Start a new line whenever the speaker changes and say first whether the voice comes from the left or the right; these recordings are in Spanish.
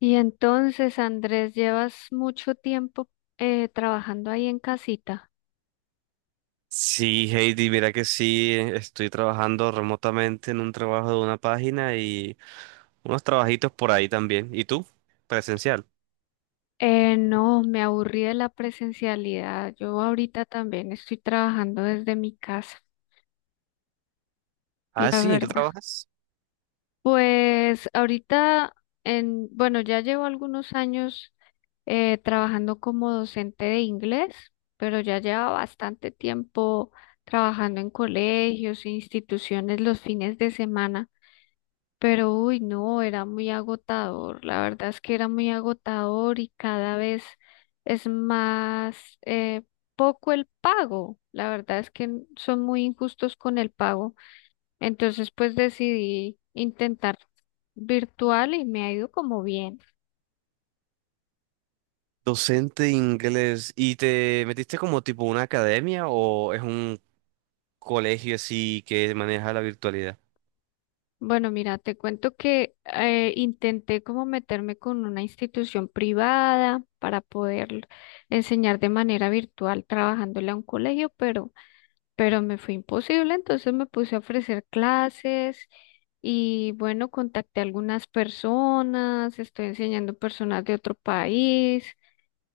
left: Y entonces, Andrés, ¿llevas mucho tiempo trabajando ahí en casita?
right: Sí, Heidi, mira que sí, estoy trabajando remotamente en un trabajo de una página y unos trabajitos por ahí también. ¿Y tú? Presencial.
left: No, me aburrí de la presencialidad. Yo ahorita también estoy trabajando desde mi casa,
right: Ah,
left: la
right: sí, ¿en qué
left: verdad.
right: trabajas?
left: Pues ahorita, en, bueno, ya llevo algunos años trabajando como docente de inglés, pero ya llevo bastante tiempo trabajando en colegios e instituciones los fines de semana. Pero uy, no, era muy agotador. La verdad es que era muy agotador y cada vez es más poco el pago. La verdad es que son muy injustos con el pago. Entonces, pues decidí intentar virtual y me ha ido como bien.
right: Docente de inglés. ¿Y te metiste como tipo una academia o es un colegio así que maneja la virtualidad?
left: Bueno, mira, te cuento que intenté como meterme con una institución privada para poder enseñar de manera virtual trabajándole a un colegio, pero me fue imposible, entonces me puse a ofrecer clases y bueno, contacté a algunas personas, estoy enseñando personas de otro país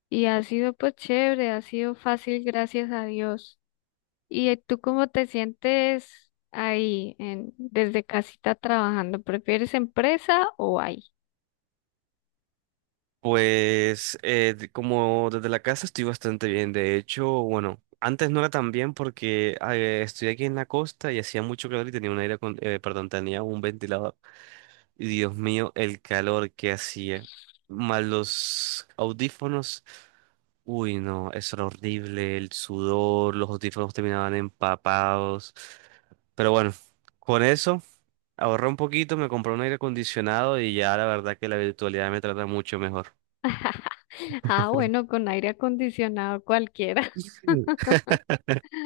left: y ha sido pues chévere, ha sido fácil, gracias a Dios. ¿Y tú cómo te sientes ahí en, desde casita trabajando? ¿Prefieres empresa o ahí?
right: Pues como desde la casa estoy bastante bien. De hecho, bueno, antes no era tan bien porque estoy aquí en la costa y hacía mucho calor y tenía un aire, perdón, tenía un ventilador. Y Dios mío, el calor que hacía. Más los audífonos. Uy, no, eso era horrible. El sudor, los audífonos terminaban empapados. Pero bueno, con eso ahorré un poquito, me compré un aire acondicionado y ya la verdad que la virtualidad me trata mucho mejor.
left: Ah, bueno, con aire acondicionado cualquiera.
right: Sí.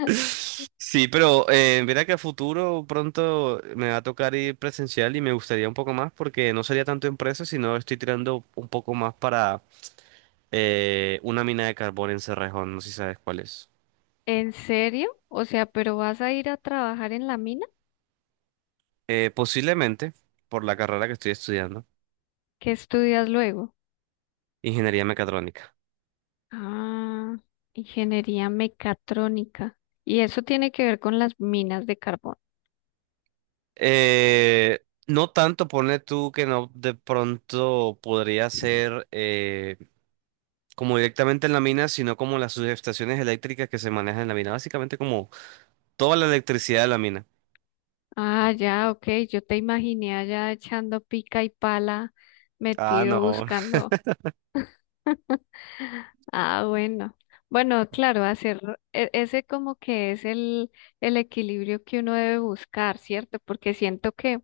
right: Sí, pero mira que a futuro pronto me va a tocar ir presencial y me gustaría un poco más porque no sería tanto empresa, sino estoy tirando un poco más para una mina de carbón en Cerrejón, no sé si sabes cuál es.
left: ¿En serio? O sea, ¿pero vas a ir a trabajar en la mina?
right: Posiblemente, por la carrera que estoy estudiando,
left: ¿Qué estudias luego?
right: ingeniería mecatrónica.
left: Ah, ingeniería mecatrónica. Y eso tiene que ver con las minas de carbón.
right: No tanto, ponle tú que no de pronto podría ser como directamente en la mina, sino como las subestaciones eléctricas que se manejan en la mina, básicamente como toda la electricidad de la mina.
left: Ah, ya, ok. Yo te imaginé allá echando pica y pala,
right: Ah,
left: metido
right: no.
left: buscando. Ah, bueno. Bueno, claro, hacer ese como que es el equilibrio que uno debe buscar, ¿cierto? Porque siento que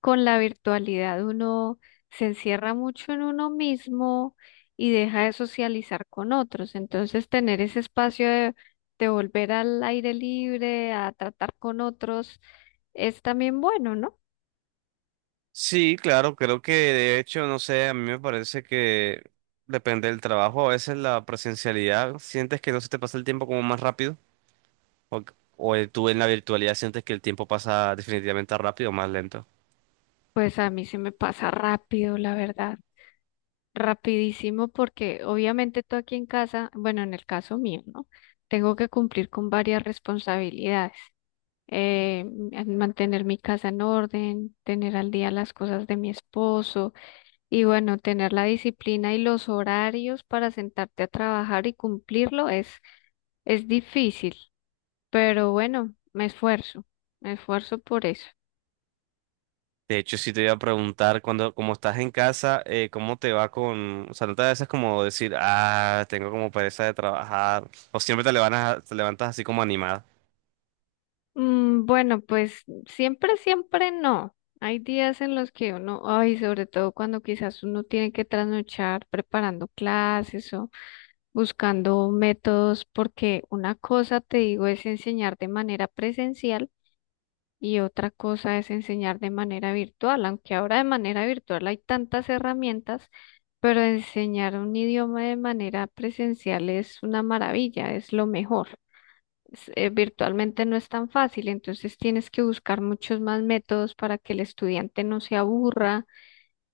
left: con la virtualidad uno se encierra mucho en uno mismo y deja de socializar con otros. Entonces, tener ese espacio de volver al aire libre, a tratar con otros, es también bueno, ¿no?
right: Sí, claro, creo que de hecho, no sé, a mí me parece que depende del trabajo, a veces la presencialidad, sientes que no se te pasa el tiempo como más rápido, o, o tú en la virtualidad sientes que el tiempo pasa definitivamente rápido o más lento.
left: Pues a mí se me pasa rápido, la verdad, rapidísimo, porque obviamente tú aquí en casa, bueno, en el caso mío, ¿no? Tengo que cumplir con varias responsabilidades. eh, Mantener mi casa en orden, tener al día las cosas de mi esposo y bueno, tener la disciplina y los horarios para sentarte a trabajar y cumplirlo es difícil, pero bueno, me esfuerzo por eso.
right: De hecho, sí te iba a preguntar, cuando, como estás en casa, ¿cómo te va con, o sea, no te da a veces como decir, ah, tengo como pereza de trabajar, o siempre te levantas así como animada?
left: Mm, bueno, pues siempre, siempre no. Hay días en los que uno, ay, sobre todo cuando quizás uno tiene que trasnochar preparando clases buscando métodos, porque una cosa, te digo, es enseñar de manera presencial y otra cosa es enseñar de manera virtual, aunque ahora de manera virtual hay tantas herramientas, pero enseñar un idioma de manera presencial es una maravilla, es lo mejor. Virtualmente no es tan fácil, entonces tienes que buscar muchos más métodos para que el estudiante no se aburra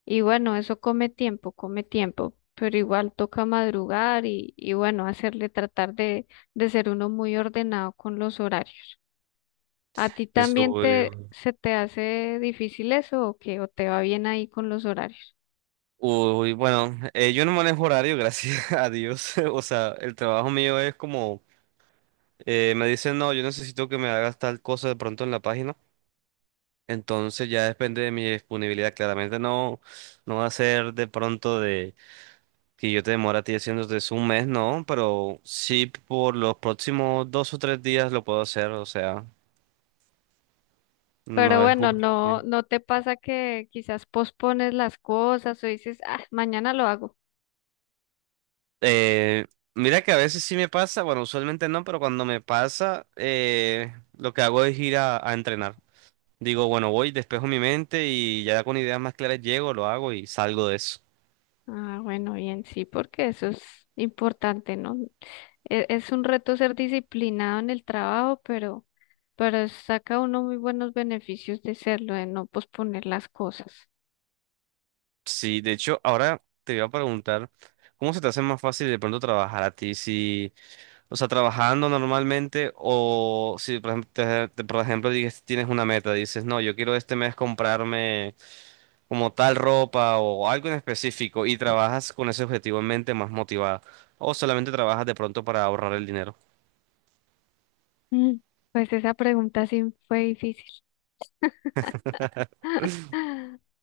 left: y bueno, eso come tiempo, pero igual toca madrugar y bueno, hacerle tratar de ser uno muy ordenado con los horarios. ¿A ti también
right: Eso,
left: te, se te hace difícil eso o qué? ¿O te va bien ahí con los horarios?
right: uy, bueno, yo no manejo horario, gracias a Dios. O sea, el trabajo mío es como, me dicen, no, yo necesito que me hagas tal cosa de pronto en la página. Entonces ya depende de mi disponibilidad. Claramente no, no va a ser de pronto de que yo te demore a ti haciéndote eso un mes, no, pero sí por los próximos 2 o 3 días lo puedo hacer. O sea,
left: Pero
right: no es
left: bueno,
right: justo.
left: no, no te pasa que quizás pospones las cosas o dices, ah, mañana lo hago.
right: Eh, Mira que a veces sí me pasa, bueno, usualmente no, pero cuando me pasa, lo que hago es ir a entrenar. Digo, bueno, voy, despejo mi mente y ya con ideas más claras llego, lo hago y salgo de eso.
left: Ah, bueno, bien, sí, porque eso es importante, ¿no? Es un reto ser disciplinado en el trabajo, pero saca uno muy buenos beneficios de serlo, de no posponer las cosas.
right: Sí, de hecho, ahora te voy a preguntar, ¿cómo se te hace más fácil de pronto trabajar a ti? Si, o sea, trabajando normalmente o si, por ejemplo, por ejemplo, tienes una meta, dices, no, yo quiero este mes comprarme como tal ropa o algo en específico y trabajas con ese objetivo en mente más motivada o solamente trabajas de pronto para ahorrar el dinero.
left: Mm, pues esa pregunta sí fue difícil.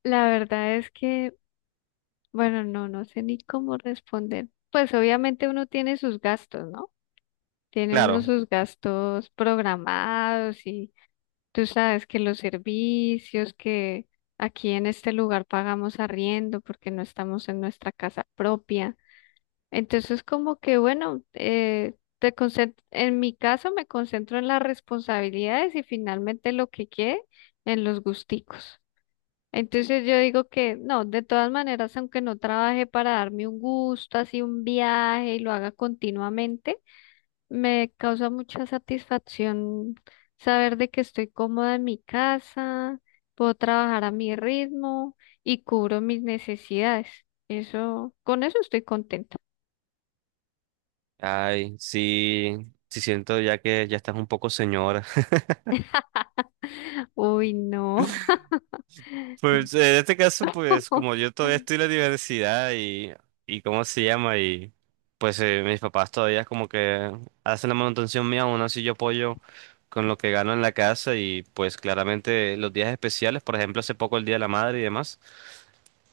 left: La verdad es que, bueno, no, no sé ni cómo responder. Pues obviamente uno tiene sus gastos, ¿no? Tiene uno
right: Claro.
left: sus gastos programados y tú sabes que los servicios que aquí en este lugar pagamos arriendo porque no estamos en nuestra casa propia. Entonces, como que bueno, en mi caso me concentro en las responsabilidades y finalmente lo que quede en los gusticos. Entonces yo digo que no, de todas maneras, aunque no trabaje para darme un gusto, así un viaje y lo haga continuamente, me causa mucha satisfacción saber de que estoy cómoda en mi casa, puedo trabajar a mi ritmo y cubro mis necesidades. Eso, con eso estoy contenta.
right: Ay, sí, sí siento ya que ya estás un poco señora.
left: Uy, no,
right: Pues en este caso, pues
left: no,
right: como yo todavía estoy en la universidad y cómo se llama, y pues mis papás todavía como que hacen la manutención mía, aún así yo apoyo con lo que gano en la casa y pues claramente los días especiales, por ejemplo, hace poco el Día de la Madre y demás.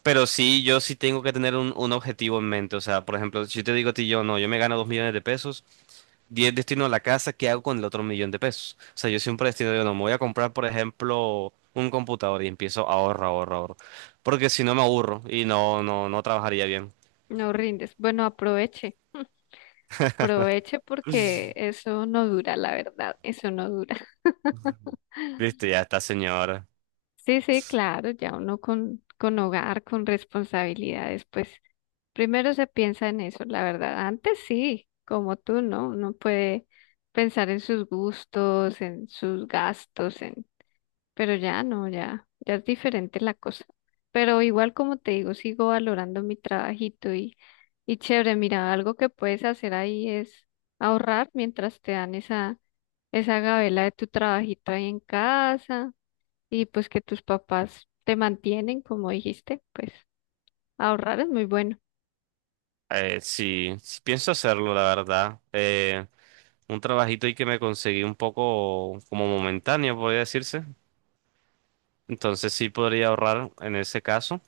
right: Pero sí, yo sí tengo que tener un objetivo en mente. O sea, por ejemplo, si yo te digo a ti, yo no, yo me gano 2 millones de pesos. 10 destino a la casa, ¿qué hago con el otro millón de pesos? O sea, yo siempre destino, yo no, me voy a comprar, por ejemplo, un computador y empiezo a ahorrar, ahorrar, ahorrar. Porque si no me aburro y no, no, no trabajaría bien.
left: no rindes. Bueno, aproveche, aproveche porque eso no dura, la verdad, eso no dura.
right: Listo, ya está, señor.
left: Sí, sí, claro, ya uno con hogar, con responsabilidades, pues primero se piensa en eso, la verdad. Antes sí, como tú, ¿no? Uno puede pensar en sus gustos, en sus gastos, en... Pero ya no, ya, ya es diferente la cosa. Pero igual como te digo, sigo valorando mi trabajito y chévere, mira, algo que puedes hacer ahí es ahorrar mientras te dan esa, esa gabela de tu trabajito ahí en casa y pues que tus papás te mantienen, como dijiste, pues ahorrar es muy bueno.
right: Sí, sí pienso hacerlo, la verdad. Un trabajito y que me conseguí un poco como momentáneo, podría decirse. Entonces sí podría ahorrar en ese caso.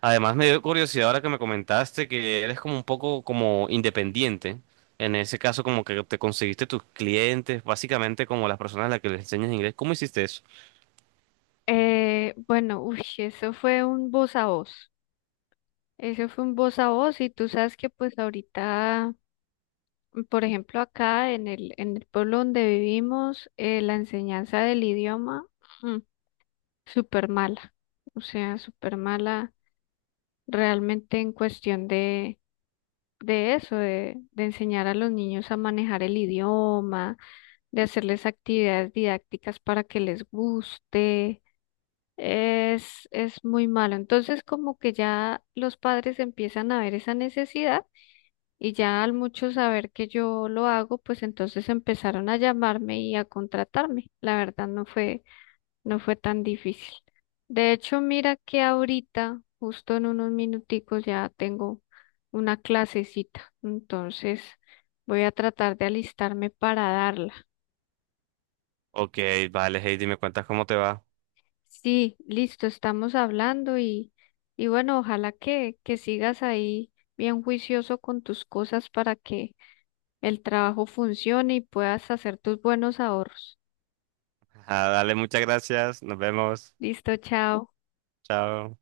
right: Además, me dio curiosidad ahora que me comentaste que eres como un poco como independiente. En ese caso, como que te conseguiste tus clientes, básicamente como las personas a las que les enseñas inglés. ¿Cómo hiciste eso?
left: Bueno, uy, eso fue un voz a voz. Eso fue un voz a voz y tú sabes que pues ahorita, por ejemplo, acá en el pueblo donde vivimos, la enseñanza del idioma, mm, súper mala. O sea, súper mala realmente en cuestión de eso, de enseñar a los niños a manejar el idioma, de hacerles actividades didácticas para que les guste. Es muy malo. Entonces, como que ya los padres empiezan a ver esa necesidad y ya al mucho saber que yo lo hago, pues entonces empezaron a llamarme y a contratarme. La verdad no fue, no fue tan difícil. De hecho, mira que ahorita, justo en unos minuticos, ya tengo una clasecita. Entonces voy a tratar de alistarme para darla.
right: Ok, vale, Heidi, me cuentas cómo te va.
left: Sí, listo, estamos hablando y bueno, ojalá que sigas ahí bien juicioso con tus cosas para que el trabajo funcione y puedas hacer tus buenos ahorros.
right: Ah, dale, muchas gracias. Nos vemos.
left: Listo, chao.
right: Chao.